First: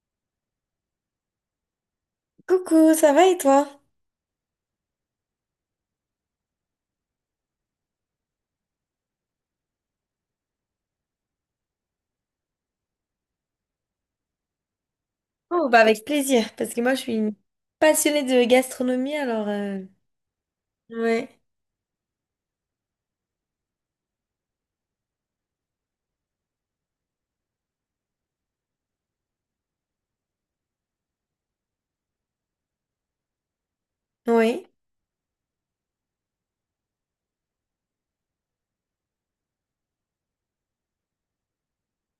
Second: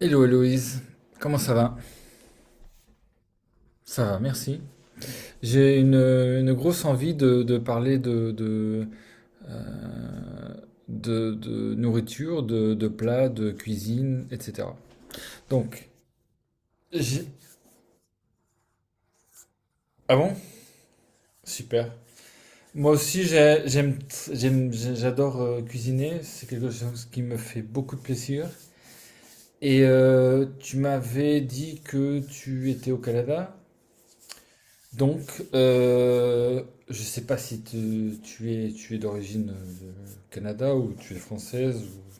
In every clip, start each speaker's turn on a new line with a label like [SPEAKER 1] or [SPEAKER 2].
[SPEAKER 1] Hello Héloïse, comment ça va?
[SPEAKER 2] Coucou, ça va et toi?
[SPEAKER 1] Ça va, merci. J'ai une grosse envie de parler euh, de nourriture, de plats, de cuisine, etc.
[SPEAKER 2] Oh, bah
[SPEAKER 1] Donc,
[SPEAKER 2] avec plaisir, parce que moi je suis
[SPEAKER 1] j'ai...
[SPEAKER 2] une passionnée de gastronomie, alors...
[SPEAKER 1] Ah bon?
[SPEAKER 2] Ouais,
[SPEAKER 1] Super. Moi aussi, j'adore cuisiner, c'est quelque chose qui me fait beaucoup de plaisir. Et tu m'avais dit que tu étais au Canada?
[SPEAKER 2] oui,
[SPEAKER 1] Donc, euh, je sais pas si tu es d'origine Canada ou tu es française, ou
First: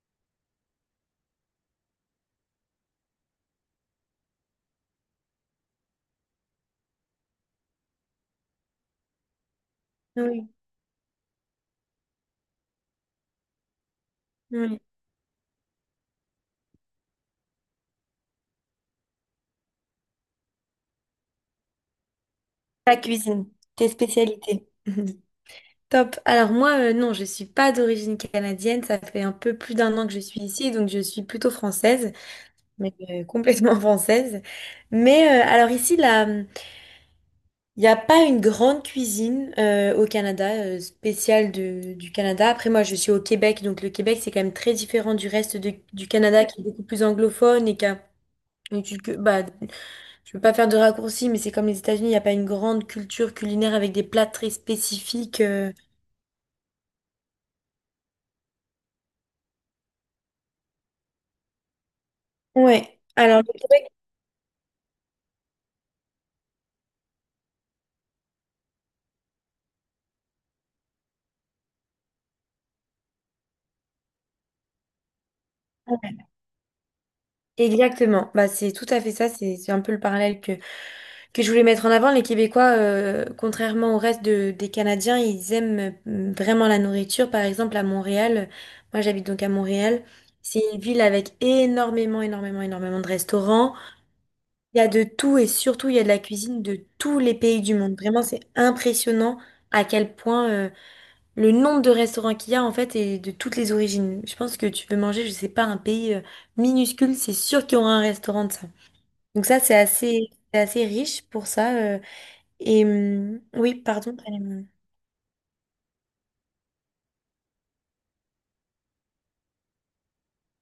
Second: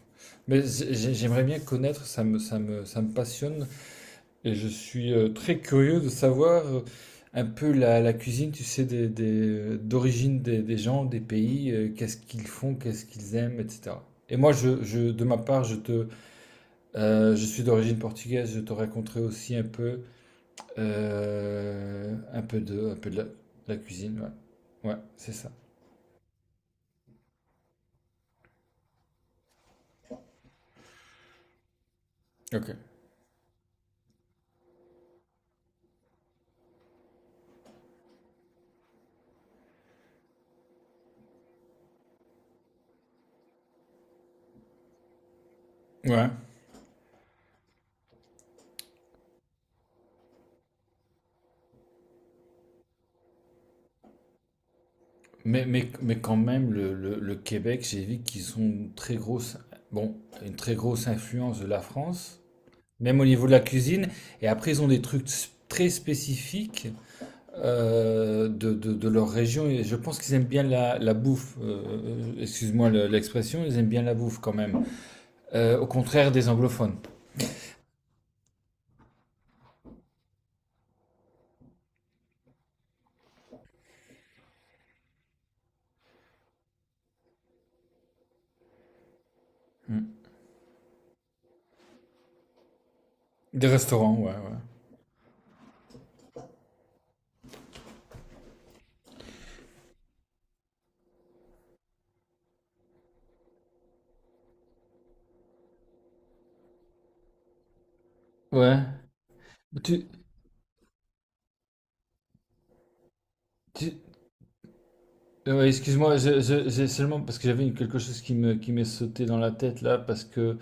[SPEAKER 1] Mais j'aimerais bien connaître, ça me passionne. Et je suis très curieux de savoir un peu la cuisine, tu sais, d'origine
[SPEAKER 2] oui,
[SPEAKER 1] des gens, des pays, qu'est-ce qu'ils font, qu'est-ce qu'ils aiment, etc. Et moi,
[SPEAKER 2] oui.
[SPEAKER 1] de ma part, je suis d'origine portugaise, je te raconterai aussi un peu
[SPEAKER 2] La
[SPEAKER 1] un peu de la,
[SPEAKER 2] cuisine,
[SPEAKER 1] la
[SPEAKER 2] tes
[SPEAKER 1] cuisine,
[SPEAKER 2] spécialités.
[SPEAKER 1] ouais. Ouais, c'est ça.
[SPEAKER 2] Top. Alors moi, non, je suis pas d'origine canadienne, ça fait un peu plus d'un an que je suis ici, donc je suis plutôt française,
[SPEAKER 1] Ok.
[SPEAKER 2] mais complètement française. Mais alors ici, là. Il n'y a pas une grande cuisine au Canada, spéciale du Canada. Après, moi, je suis au Québec, donc le Québec, c'est quand même très différent du reste du
[SPEAKER 1] Ouais.
[SPEAKER 2] Canada, qui est beaucoup plus anglophone et qui a une culture... Bah, je veux pas faire de raccourci, mais c'est comme les États-Unis, il n'y a pas une grande culture culinaire avec des plats très spécifiques.
[SPEAKER 1] Mais quand même, le Québec, j'ai vu qu'ils ont une très grosse, bon, une très grosse influence de la France,
[SPEAKER 2] Ouais.
[SPEAKER 1] même au
[SPEAKER 2] Alors,
[SPEAKER 1] niveau de la
[SPEAKER 2] le Québec,
[SPEAKER 1] cuisine. Et après, ils ont des trucs très spécifiques de, de leur région. Et je pense qu'ils aiment bien la bouffe. Excuse-moi l'expression, ils aiment bien la bouffe quand même. Au
[SPEAKER 2] ouais.
[SPEAKER 1] contraire des anglophones.
[SPEAKER 2] Exactement. Bah, c'est tout à fait ça. C'est un peu le parallèle que je voulais mettre en avant, les Québécois, contrairement au reste des Canadiens, ils aiment vraiment la nourriture. Par exemple, à Montréal, moi j'habite donc à Montréal,
[SPEAKER 1] Hmm.
[SPEAKER 2] c'est une ville avec énormément, énormément, énormément de
[SPEAKER 1] Des
[SPEAKER 2] restaurants.
[SPEAKER 1] restaurants, ouais,
[SPEAKER 2] Il y a de tout et surtout il y a de la cuisine de tous les pays du monde. Vraiment, c'est impressionnant à quel point le nombre de restaurants qu'il y a en fait est de toutes les origines. Je pense que tu veux manger, je sais pas, un pays minuscule, c'est sûr qu'il y aura un restaurant de
[SPEAKER 1] ouais.
[SPEAKER 2] ça.
[SPEAKER 1] Ouais.
[SPEAKER 2] Donc ça,
[SPEAKER 1] Tu,
[SPEAKER 2] c'est assez riche pour ça. Oui,
[SPEAKER 1] Tu-
[SPEAKER 2] pardon. Allez,
[SPEAKER 1] Excuse-moi, j'ai seulement parce que j'avais quelque chose qui me, qui m'est sauté dans la tête là, parce que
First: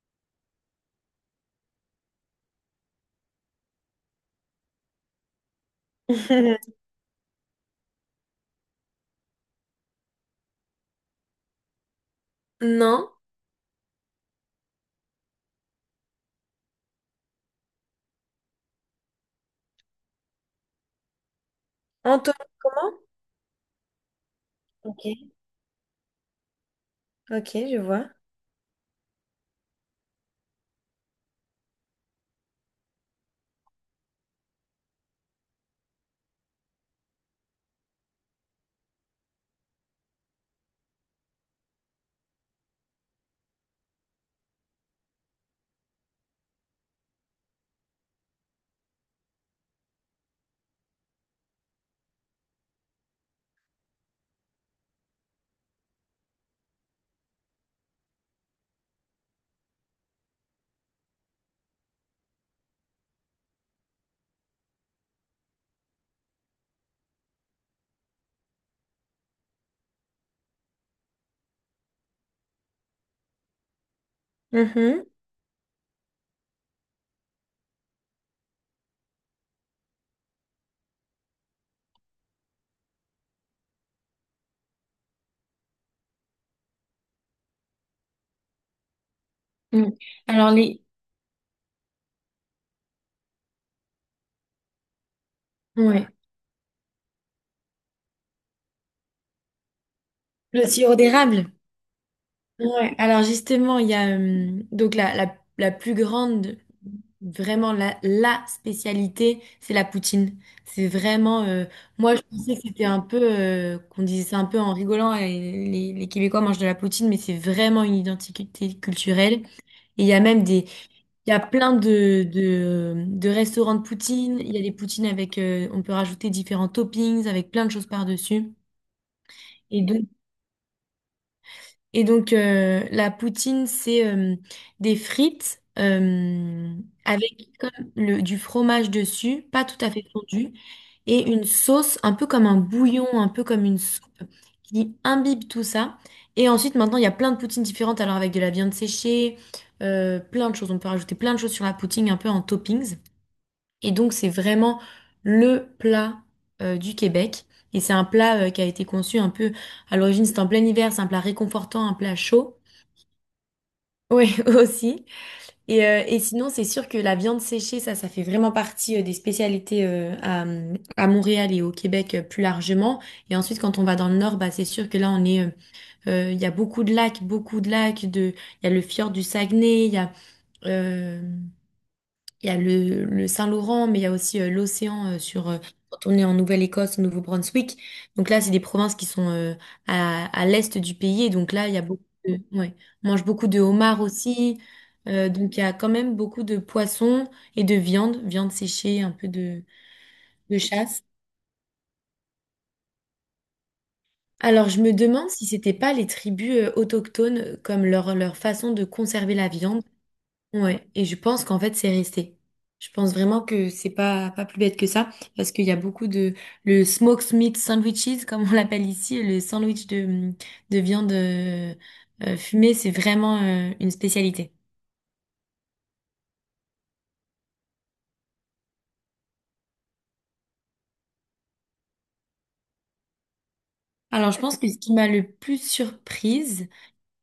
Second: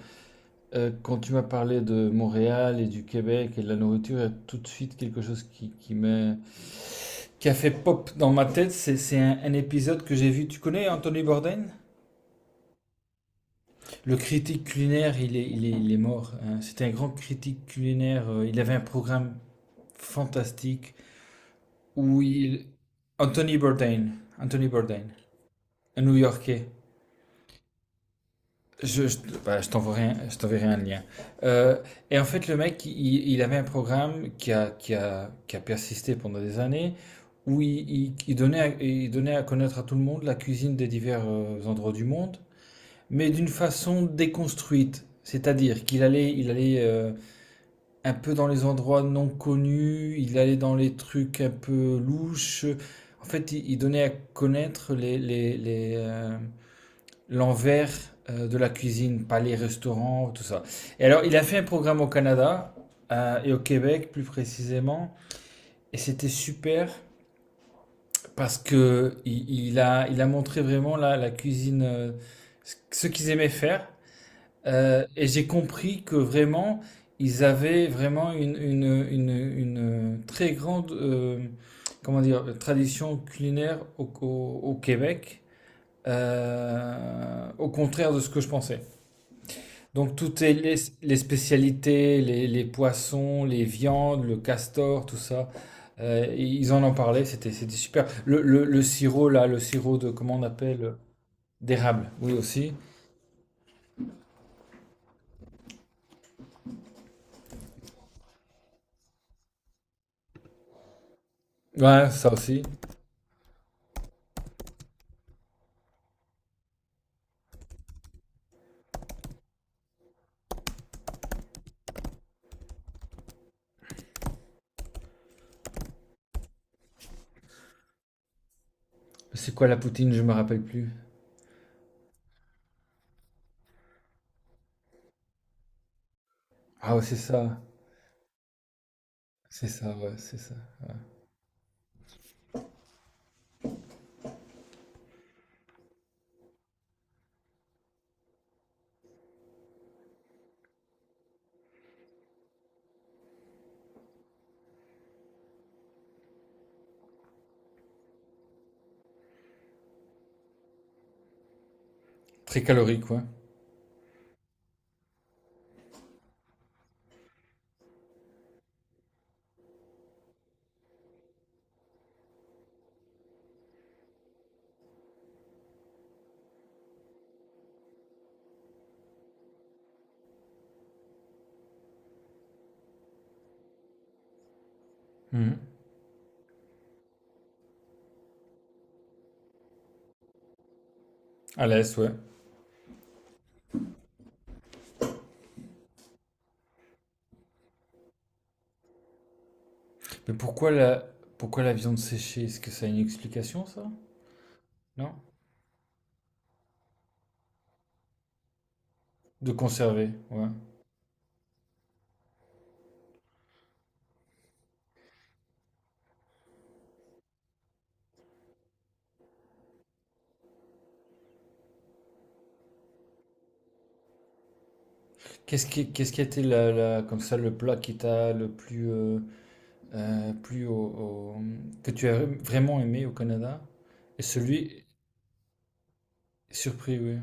[SPEAKER 1] quand tu m'as parlé de Montréal et du Québec et de la nourriture, il y a tout de suite quelque chose qui qui a fait pop dans ma tête. C'est un épisode que j'ai vu. Tu connais Anthony Bourdain?
[SPEAKER 2] Non.
[SPEAKER 1] Le critique culinaire, il est mort, hein. C'était un grand critique culinaire. Il avait un programme fantastique où
[SPEAKER 2] Anthony,
[SPEAKER 1] il...
[SPEAKER 2] comment?
[SPEAKER 1] Anthony Bourdain, Anthony Bourdain,
[SPEAKER 2] Ok.
[SPEAKER 1] un New-Yorkais.
[SPEAKER 2] Ok, je vois.
[SPEAKER 1] Je, je, bah, je t'enverrai un lien. Euh, et en fait, le mec, il avait un programme qui a persisté pendant des années, où il donnait il donnait à connaître à tout le monde la cuisine des divers endroits du monde, mais d'une façon déconstruite. C'est-à-dire il allait un peu dans les endroits non connus, il allait dans les trucs un peu louches. En fait, il donnait à connaître l'envers de la cuisine, pas les restaurants, tout ça. Et alors, il a fait un programme au Canada et au Québec, plus précisément, et c'était super parce que il a montré vraiment la cuisine, ce qu'ils aimaient faire.
[SPEAKER 2] Mhm.
[SPEAKER 1] Et j'ai compris que vraiment, ils avaient vraiment une très grande comment dire, tradition culinaire au Québec, au contraire de ce que je pensais.
[SPEAKER 2] Mm.
[SPEAKER 1] Donc
[SPEAKER 2] Alors, les...
[SPEAKER 1] spécialités, les poissons, les viandes, le castor, tout ça,
[SPEAKER 2] Ouais.
[SPEAKER 1] ils en en parlaient, c'était super. Le sirop là, le sirop de comment on
[SPEAKER 2] Le
[SPEAKER 1] appelle,
[SPEAKER 2] sirop d'érable.
[SPEAKER 1] d'érable, oui aussi.
[SPEAKER 2] Ouais, alors justement, il y a donc la plus grande, vraiment la spécialité, c'est la poutine. C'est vraiment,
[SPEAKER 1] Ouais,
[SPEAKER 2] moi je
[SPEAKER 1] ça
[SPEAKER 2] pensais que
[SPEAKER 1] aussi.
[SPEAKER 2] c'était un peu, qu'on disait ça un peu en rigolant, et les Québécois mangent de la poutine, mais c'est vraiment une identité culturelle. Et il y a même des, il y a plein de restaurants de poutine, il y a des poutines avec, on peut rajouter différents toppings, avec plein de choses par-dessus.
[SPEAKER 1] C'est quoi la
[SPEAKER 2] Et donc,
[SPEAKER 1] poutine, je me rappelle plus.
[SPEAKER 2] la poutine, c'est des frites
[SPEAKER 1] Ah ouais,
[SPEAKER 2] avec comme du fromage dessus, pas
[SPEAKER 1] c'est
[SPEAKER 2] tout à
[SPEAKER 1] ça,
[SPEAKER 2] fait
[SPEAKER 1] ouais, c'est
[SPEAKER 2] fondu,
[SPEAKER 1] ça.
[SPEAKER 2] et une sauce un peu comme un bouillon, un peu comme une soupe qui imbibe tout ça. Et ensuite, maintenant, il y a plein de poutines différentes, alors avec de la viande séchée, plein de choses. On peut rajouter plein de choses sur la poutine, un peu en toppings. Et donc, c'est vraiment le plat du Québec. Et c'est un plat qui a été conçu un peu... À l'origine, c'était en plein hiver, c'est un plat réconfortant, un plat chaud.
[SPEAKER 1] Très calorique, ouais.
[SPEAKER 2] Oui, aussi. Et sinon, c'est sûr que la viande séchée, ça fait vraiment partie des spécialités à Montréal et au Québec plus largement. Et ensuite, quand on va dans le nord, bah, c'est sûr que là, on est, il y a beaucoup de lacs, beaucoup de lacs. De, il y a le fjord du Saguenay, euh, il y a le Saint-Laurent, mais il y a aussi l'océan sur
[SPEAKER 1] Mhm.
[SPEAKER 2] quand on est en Nouvelle-Écosse, au Nouveau-Brunswick. Donc là, c'est des provinces qui sont à l'est du pays. Et donc
[SPEAKER 1] À
[SPEAKER 2] là, il y a
[SPEAKER 1] l'aise,
[SPEAKER 2] beaucoup
[SPEAKER 1] ouais.
[SPEAKER 2] de, ouais, on mange beaucoup de homards aussi. Donc il y a quand même beaucoup de poissons et de viande, viande séchée, un peu
[SPEAKER 1] Mais
[SPEAKER 2] de
[SPEAKER 1] pourquoi
[SPEAKER 2] chasse.
[SPEAKER 1] la Pourquoi la viande séchée? Est-ce que ça a une explication ça?
[SPEAKER 2] Alors je me
[SPEAKER 1] Non?
[SPEAKER 2] demande si c'était pas les tribus autochtones, comme leur façon de conserver la
[SPEAKER 1] De
[SPEAKER 2] viande.
[SPEAKER 1] conserver, ouais.
[SPEAKER 2] Ouais, et je pense qu'en fait, c'est resté. Je pense vraiment que c'est pas, pas plus bête que ça, parce qu'il y a beaucoup de... Le smoked meat sandwiches, comme on l'appelle ici, le sandwich de viande fumée, c'est vraiment une spécialité.
[SPEAKER 1] Qu'est-ce qui a été comme ça le plat qui t'a le plus, plus que tu as vraiment aimé au Canada? Et
[SPEAKER 2] Alors, je pense que ce
[SPEAKER 1] celui
[SPEAKER 2] qui m'a le plus surprise,
[SPEAKER 1] Surpris, oui.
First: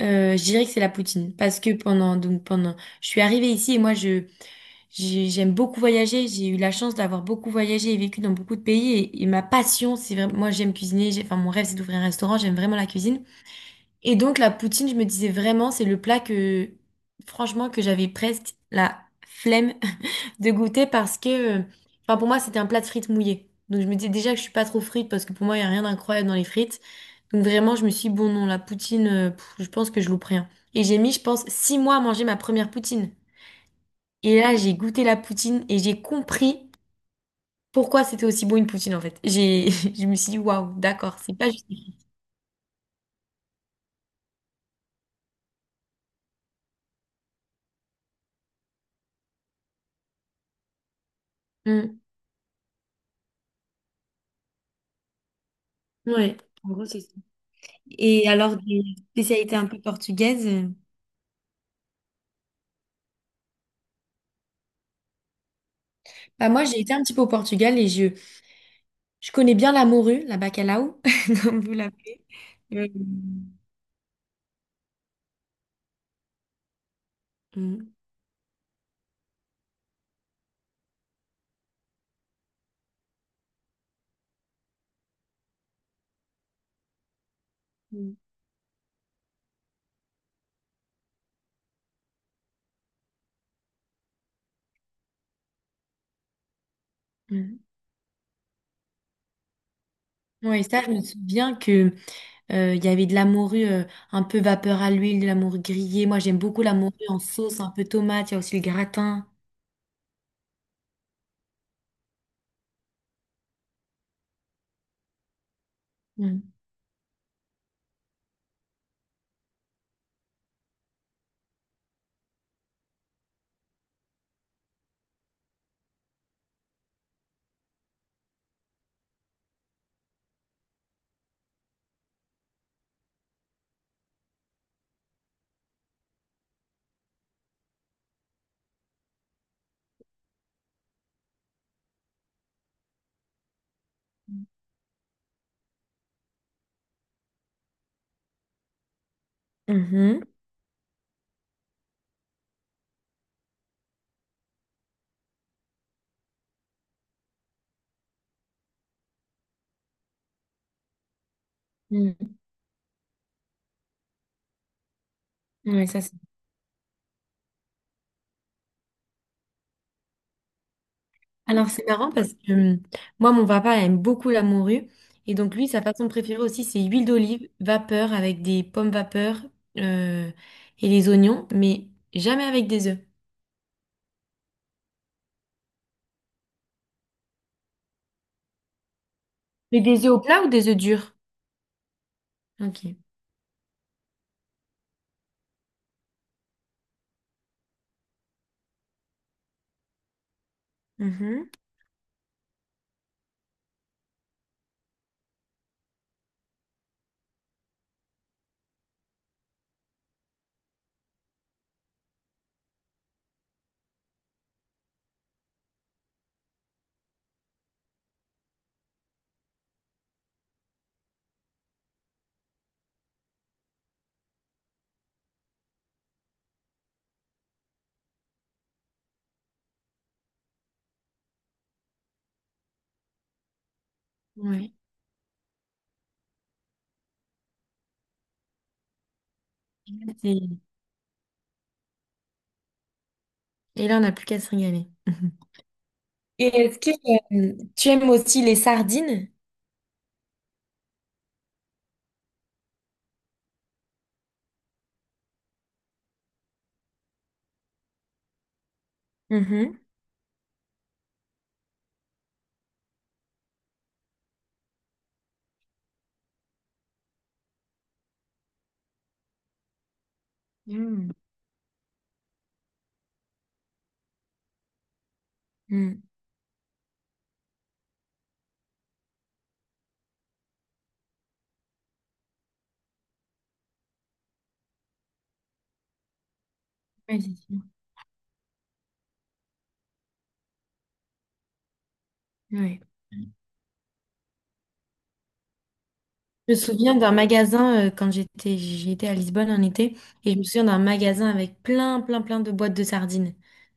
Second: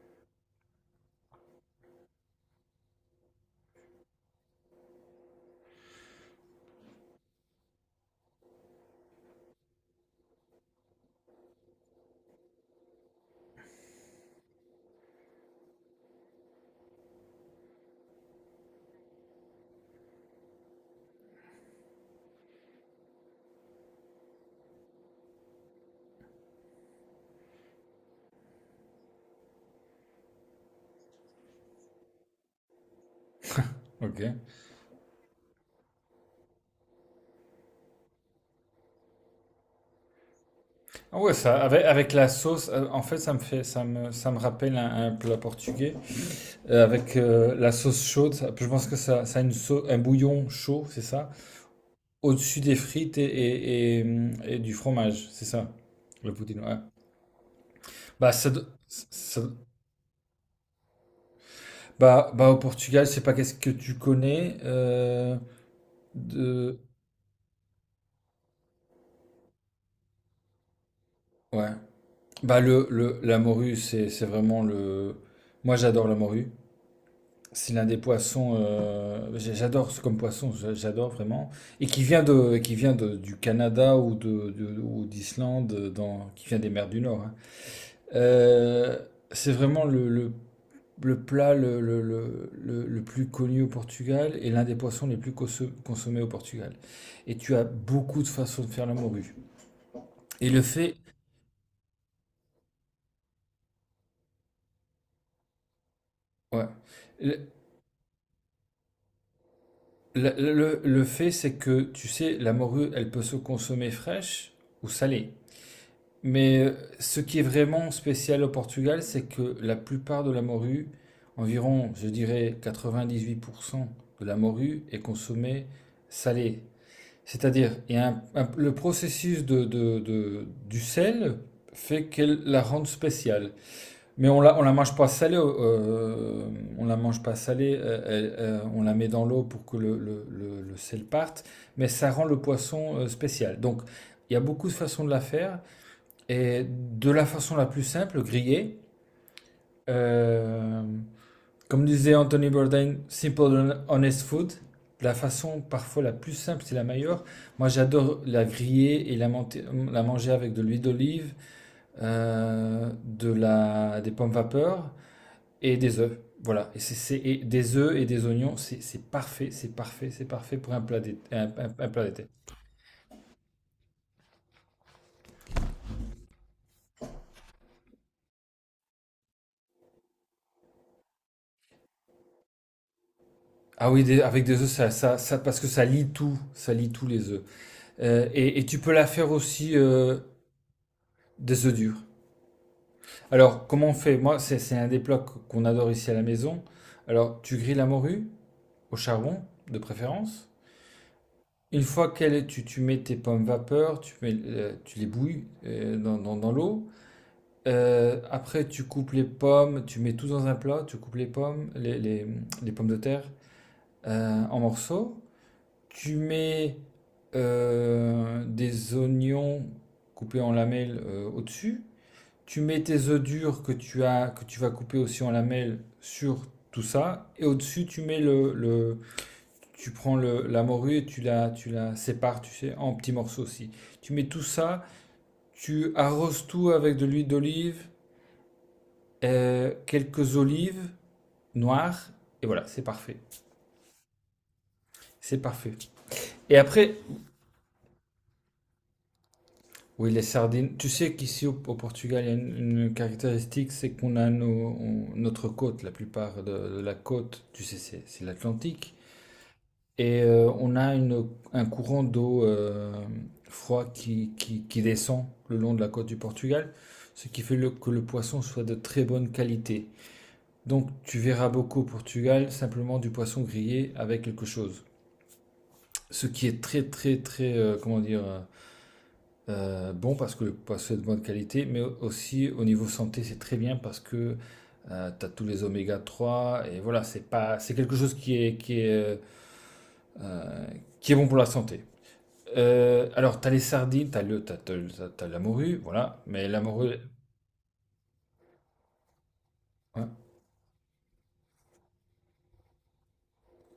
[SPEAKER 2] je dirais que c'est la poutine, parce que pendant... Donc, pendant... Je suis arrivée ici et moi, je... J'aime beaucoup voyager, j'ai eu la chance d'avoir beaucoup voyagé et vécu dans beaucoup de pays et ma passion, c'est vraiment, moi j'aime cuisiner, j'ai, enfin mon rêve c'est d'ouvrir un restaurant, j'aime vraiment la cuisine. Et donc la poutine, je me disais vraiment, c'est le plat que, franchement, que j'avais presque la flemme de goûter parce que, enfin pour moi, c'était un plat de frites mouillées. Donc je me disais déjà que je suis pas trop frite parce que pour moi, il y a rien d'incroyable dans les frites. Donc vraiment, je me suis dit, bon non, la poutine, pff, je pense que je loupe rien. Et j'ai mis, je pense, six mois à manger ma première poutine.
[SPEAKER 1] Ok.
[SPEAKER 2] Et là, j'ai goûté la poutine et j'ai compris pourquoi c'était aussi bon une poutine en fait. J'ai, je me suis dit, waouh, d'accord,
[SPEAKER 1] Ah ouais,
[SPEAKER 2] c'est pas
[SPEAKER 1] ça,
[SPEAKER 2] juste.
[SPEAKER 1] avec la sauce, en fait, ça me rappelle un plat portugais. Avec la sauce chaude. Je pense que ça a une un bouillon chaud, c'est ça?
[SPEAKER 2] Mm.
[SPEAKER 1] Au-dessus des frites et du fromage, c'est ça? Le
[SPEAKER 2] Ouais.
[SPEAKER 1] poutine,
[SPEAKER 2] En
[SPEAKER 1] ouais.
[SPEAKER 2] gros, c'est Et
[SPEAKER 1] Bah, ça,
[SPEAKER 2] alors,
[SPEAKER 1] do-
[SPEAKER 2] des
[SPEAKER 1] ça,
[SPEAKER 2] spécialités un peu portugaises?
[SPEAKER 1] Bah, bah au Portugal, je sais pas qu'est-ce que tu connais
[SPEAKER 2] Bah, moi,
[SPEAKER 1] de,
[SPEAKER 2] j'ai été un petit peu au Portugal et je connais bien la morue, la bacalao, comme
[SPEAKER 1] ouais.
[SPEAKER 2] vous l'appelez.
[SPEAKER 1] Bah
[SPEAKER 2] Euh,
[SPEAKER 1] le la morue, c'est vraiment le, moi j'adore la morue. C'est l'un
[SPEAKER 2] Mhm.
[SPEAKER 1] des poissons j'adore ce comme poisson, j'adore vraiment, et qui vient de qui vient du Canada ou ou d'Islande dans qui vient des mers du Nord, hein.
[SPEAKER 2] Mhm.
[SPEAKER 1] Euh, c'est vraiment le plat le plus connu au Portugal et l'un des poissons les plus consommés au Portugal. Et tu
[SPEAKER 2] Mhm.
[SPEAKER 1] as beaucoup de façons de faire la morue. Et le
[SPEAKER 2] Ouais, ça, je
[SPEAKER 1] fait,
[SPEAKER 2] me souviens que il y avait de la morue un peu vapeur à l'huile, de la morue grillée. Moi, j'aime beaucoup
[SPEAKER 1] ouais.
[SPEAKER 2] la morue en
[SPEAKER 1] Le,
[SPEAKER 2] sauce, un peu tomate. Il y a aussi le gratin.
[SPEAKER 1] le fait, c'est que, tu sais, la morue, elle peut se consommer fraîche ou salée.
[SPEAKER 2] Mhm.
[SPEAKER 1] Mais ce qui est vraiment spécial au Portugal, c'est que la plupart de la morue, environ, je dirais, 98% de la morue est consommée salée. C'est-à-dire, il y a le processus de du sel fait qu'elle la rende spéciale. Mais on la mange pas salée, on la mange pas salée, elle- on la met dans l'eau pour que le sel parte, mais ça rend le poisson spécial. Donc, il y a beaucoup de façons de la faire, et de la façon la plus simple, grillée,
[SPEAKER 2] Mhm.
[SPEAKER 1] euh, comme disait Anthony Bourdain, simple and honest food. La façon parfois la plus simple, c'est la meilleure. Moi, j'adore la griller et la manger avec de l'huile d'olive,
[SPEAKER 2] Mhm.
[SPEAKER 1] des pommes vapeur et
[SPEAKER 2] Ouais,
[SPEAKER 1] des
[SPEAKER 2] ça,
[SPEAKER 1] œufs. Voilà. Et des œufs et des oignons, c'est parfait, c'est parfait, c'est parfait pour un plat d'été. un-
[SPEAKER 2] Alors,
[SPEAKER 1] un-
[SPEAKER 2] c'est
[SPEAKER 1] un- plat
[SPEAKER 2] marrant
[SPEAKER 1] d'été.
[SPEAKER 2] parce que moi, mon papa aime beaucoup la morue. Et donc, lui, sa façon préférée aussi, c'est huile d'olive, vapeur avec des pommes vapeur euh, et les oignons, mais jamais avec des œufs.
[SPEAKER 1] Ah oui, avec des œufs, parce que ça lie tout, ça lie tous les œufs. Et tu peux la faire aussi,
[SPEAKER 2] Mais des œufs au plat ou des œufs durs?
[SPEAKER 1] des œufs durs.
[SPEAKER 2] Ok.
[SPEAKER 1] Alors, comment on fait? Moi, c'est un des plats qu'on adore ici à la maison. Alors, tu grilles la morue au charbon, de préférence.
[SPEAKER 2] Mhm.
[SPEAKER 1] Une fois qu'elle est, tu mets tes pommes vapeur, mets, tu les bouilles dans, dans l'eau. Après, tu coupes les pommes, tu mets tout dans un plat, tu coupes les pommes, les pommes de terre en morceaux. Tu mets des oignons coupés en lamelles au-dessus. Tu mets tes œufs durs que tu vas couper aussi en lamelles sur tout ça. Et au-dessus, tu mets tu prends le, la morue et tu la sépares, tu sais, en petits morceaux aussi. Tu mets tout
[SPEAKER 2] Ouais.
[SPEAKER 1] ça, tu arroses tout avec de l'huile d'olive, quelques
[SPEAKER 2] Et
[SPEAKER 1] olives noires, et voilà, c'est parfait.
[SPEAKER 2] et là, on n'a plus qu'à se régaler.
[SPEAKER 1] C'est parfait.
[SPEAKER 2] Et
[SPEAKER 1] Et
[SPEAKER 2] est-ce que
[SPEAKER 1] après,
[SPEAKER 2] tu aimes aussi les sardines?
[SPEAKER 1] oui, les sardines. Tu sais qu'ici au Portugal, il y a une caractéristique, c'est qu'on a notre côte, la plupart de la côte, tu sais, c'est l'Atlantique.
[SPEAKER 2] Mhm.
[SPEAKER 1] Et on a un courant d'eau froid qui descend le long de la côte du Portugal, ce qui fait que le poisson soit de très bonne qualité. Donc
[SPEAKER 2] Mm.
[SPEAKER 1] tu verras beaucoup au Portugal simplement du poisson grillé avec quelque chose.
[SPEAKER 2] Mm.
[SPEAKER 1] Ce qui est très très très, comment dire, bon parce que le poisson est de bonne qualité, mais aussi au niveau santé c'est très bien parce que tu as tous les oméga 3 et voilà,
[SPEAKER 2] Ouais,
[SPEAKER 1] c'est
[SPEAKER 2] c'est
[SPEAKER 1] pas,
[SPEAKER 2] sûr.
[SPEAKER 1] c'est quelque chose euh, qui est bon pour la santé.
[SPEAKER 2] Ouais.
[SPEAKER 1] Alors, t'as les sardines, t'as le, t'as, t'as- t'as- t'as la morue, voilà. Mais
[SPEAKER 2] Je me
[SPEAKER 1] la
[SPEAKER 2] souviens
[SPEAKER 1] morue,
[SPEAKER 2] d'un magasin quand j'étais à Lisbonne en été
[SPEAKER 1] hein.
[SPEAKER 2] et je me souviens d'un magasin avec plein plein plein de boîtes de sardines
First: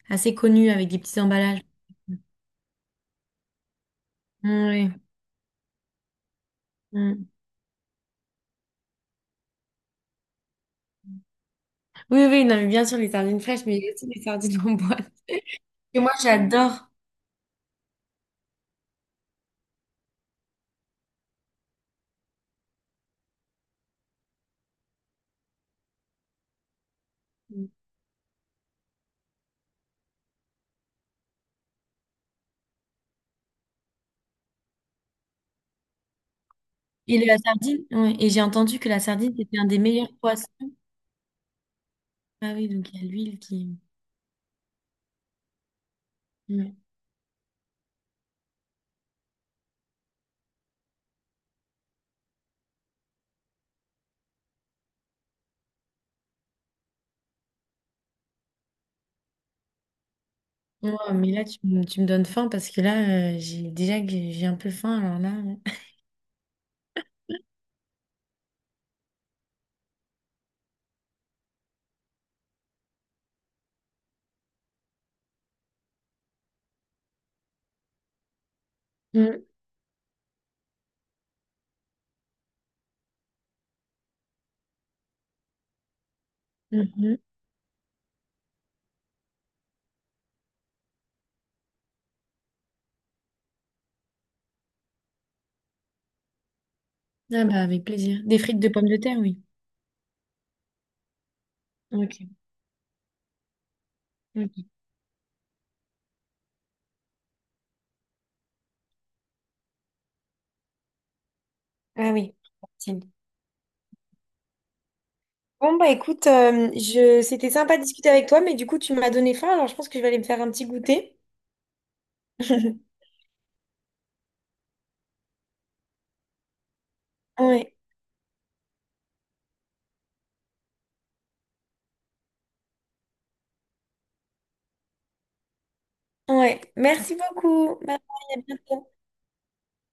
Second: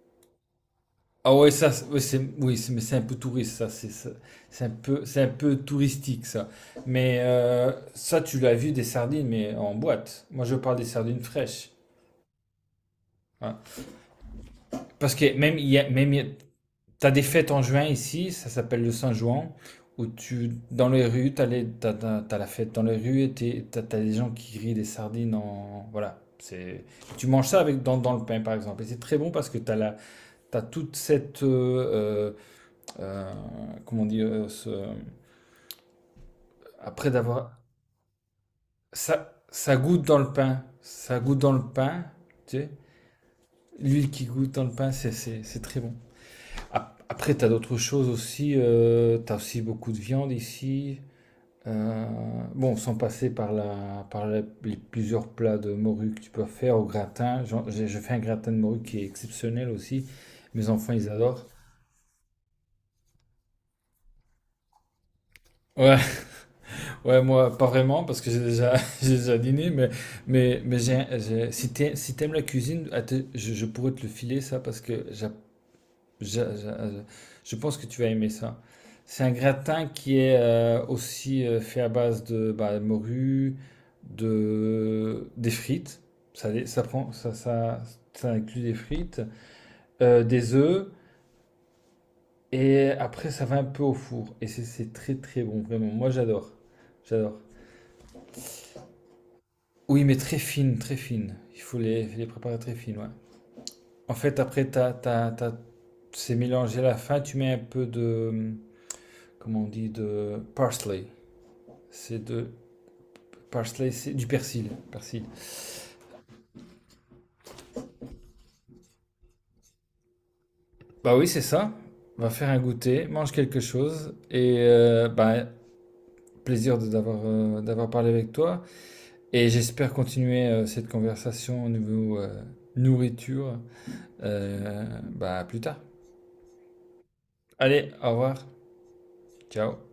[SPEAKER 2] assez connues avec des petits
[SPEAKER 1] Ah ouais,
[SPEAKER 2] emballages.
[SPEAKER 1] ça, ouais, oui, mais c'est un peu touriste, ça. C'est
[SPEAKER 2] Mm,
[SPEAKER 1] un peu,
[SPEAKER 2] oui.
[SPEAKER 1] c'est un peu touristique, ça. Mais
[SPEAKER 2] Mm.
[SPEAKER 1] ça, tu l'as vu des sardines, mais en boîte. Moi, je parle des sardines fraîches,
[SPEAKER 2] Oui, oui, non, mais bien sûr les sardines
[SPEAKER 1] hein.
[SPEAKER 2] fraîches, mais il y a aussi les sardines en boîte.
[SPEAKER 1] Parce que même, il y a,
[SPEAKER 2] Et
[SPEAKER 1] même
[SPEAKER 2] moi
[SPEAKER 1] il y a-
[SPEAKER 2] j'adore.
[SPEAKER 1] T'as des fêtes en juin ici, ça s'appelle le Saint-Jouan, où tu, dans les rues, t'as la fête dans les rues et t'as des gens qui grillent des sardines en, voilà. C'est, tu manges ça
[SPEAKER 2] Mm.
[SPEAKER 1] avec, dans le pain, par exemple. Et c'est très bon parce que t'as toute cette, euh, comment dire, après
[SPEAKER 2] Et la
[SPEAKER 1] d'avoir,
[SPEAKER 2] sardine, ouais. Et j'ai entendu que la sardine
[SPEAKER 1] ça,
[SPEAKER 2] c'était un
[SPEAKER 1] ça
[SPEAKER 2] des
[SPEAKER 1] goûte
[SPEAKER 2] meilleurs
[SPEAKER 1] dans le
[SPEAKER 2] poissons.
[SPEAKER 1] pain, ça goûte dans le pain,
[SPEAKER 2] Ah
[SPEAKER 1] tu
[SPEAKER 2] oui,
[SPEAKER 1] sais.
[SPEAKER 2] donc il y a l'huile qui.
[SPEAKER 1] L'huile qui goûte dans le pain, c'est très bon.
[SPEAKER 2] Mm.
[SPEAKER 1] Après, t'as d'autres choses aussi. Euh, t'as aussi beaucoup de viande ici. Euh, bon, sans passer par les plusieurs plats de morue que tu peux faire au gratin. Je fais un gratin de morue qui est exceptionnel aussi. Mes
[SPEAKER 2] Ouais,
[SPEAKER 1] enfants, ils
[SPEAKER 2] mais là
[SPEAKER 1] adorent.
[SPEAKER 2] me tu me donnes faim parce que là j'ai déjà que j'ai un peu faim alors là.
[SPEAKER 1] Ouais, ouais, moi, pas vraiment, parce que j'ai déjà, j'ai déjà dîné, mais, mais j'ai, si t'aimes, si t'aimes la cuisine, att- je pourrais te le filer, ça, parce que Je, je- je pense que tu vas aimer ça. C'est un
[SPEAKER 2] euh.
[SPEAKER 1] gratin qui est aussi fait à base de bah, morue, des frites. Ça, les- ça,
[SPEAKER 2] Mm.
[SPEAKER 1] prend,
[SPEAKER 2] Mm.
[SPEAKER 1] Ça inclut des frites, des œufs, et après ça va un peu au four. Et c'est très très bon, vraiment. Moi j'adore. J'adore.
[SPEAKER 2] Ah bah, avec plaisir. Des frites de pommes de terre, oui.
[SPEAKER 1] Oui, mais très fine, très fine. Il faut
[SPEAKER 2] Ok.
[SPEAKER 1] les préparer très fines, ouais. En fait,
[SPEAKER 2] Ok.
[SPEAKER 1] après, c'est mélangé à la fin. Tu mets un peu de, comment on dit, de parsley.
[SPEAKER 2] Ah
[SPEAKER 1] C'est
[SPEAKER 2] oui.
[SPEAKER 1] de
[SPEAKER 2] Facile.
[SPEAKER 1] parsley, c'est du persil. Persil.
[SPEAKER 2] Bon, bah écoute, je... c'était sympa de discuter avec toi, mais du coup, tu m'as donné faim, alors je pense que je vais aller me faire un petit
[SPEAKER 1] Bah
[SPEAKER 2] goûter.
[SPEAKER 1] oui, c'est ça. On va faire un goûter, mange quelque chose et bah, plaisir d'avoir
[SPEAKER 2] Ouais,
[SPEAKER 1] d'avoir parlé avec toi. Et j'espère continuer cette conversation au niveau nourriture bah, plus tard.
[SPEAKER 2] ouais. Merci beaucoup.
[SPEAKER 1] Allez,
[SPEAKER 2] Bye
[SPEAKER 1] au
[SPEAKER 2] bye, à
[SPEAKER 1] revoir.
[SPEAKER 2] bientôt.
[SPEAKER 1] Ciao.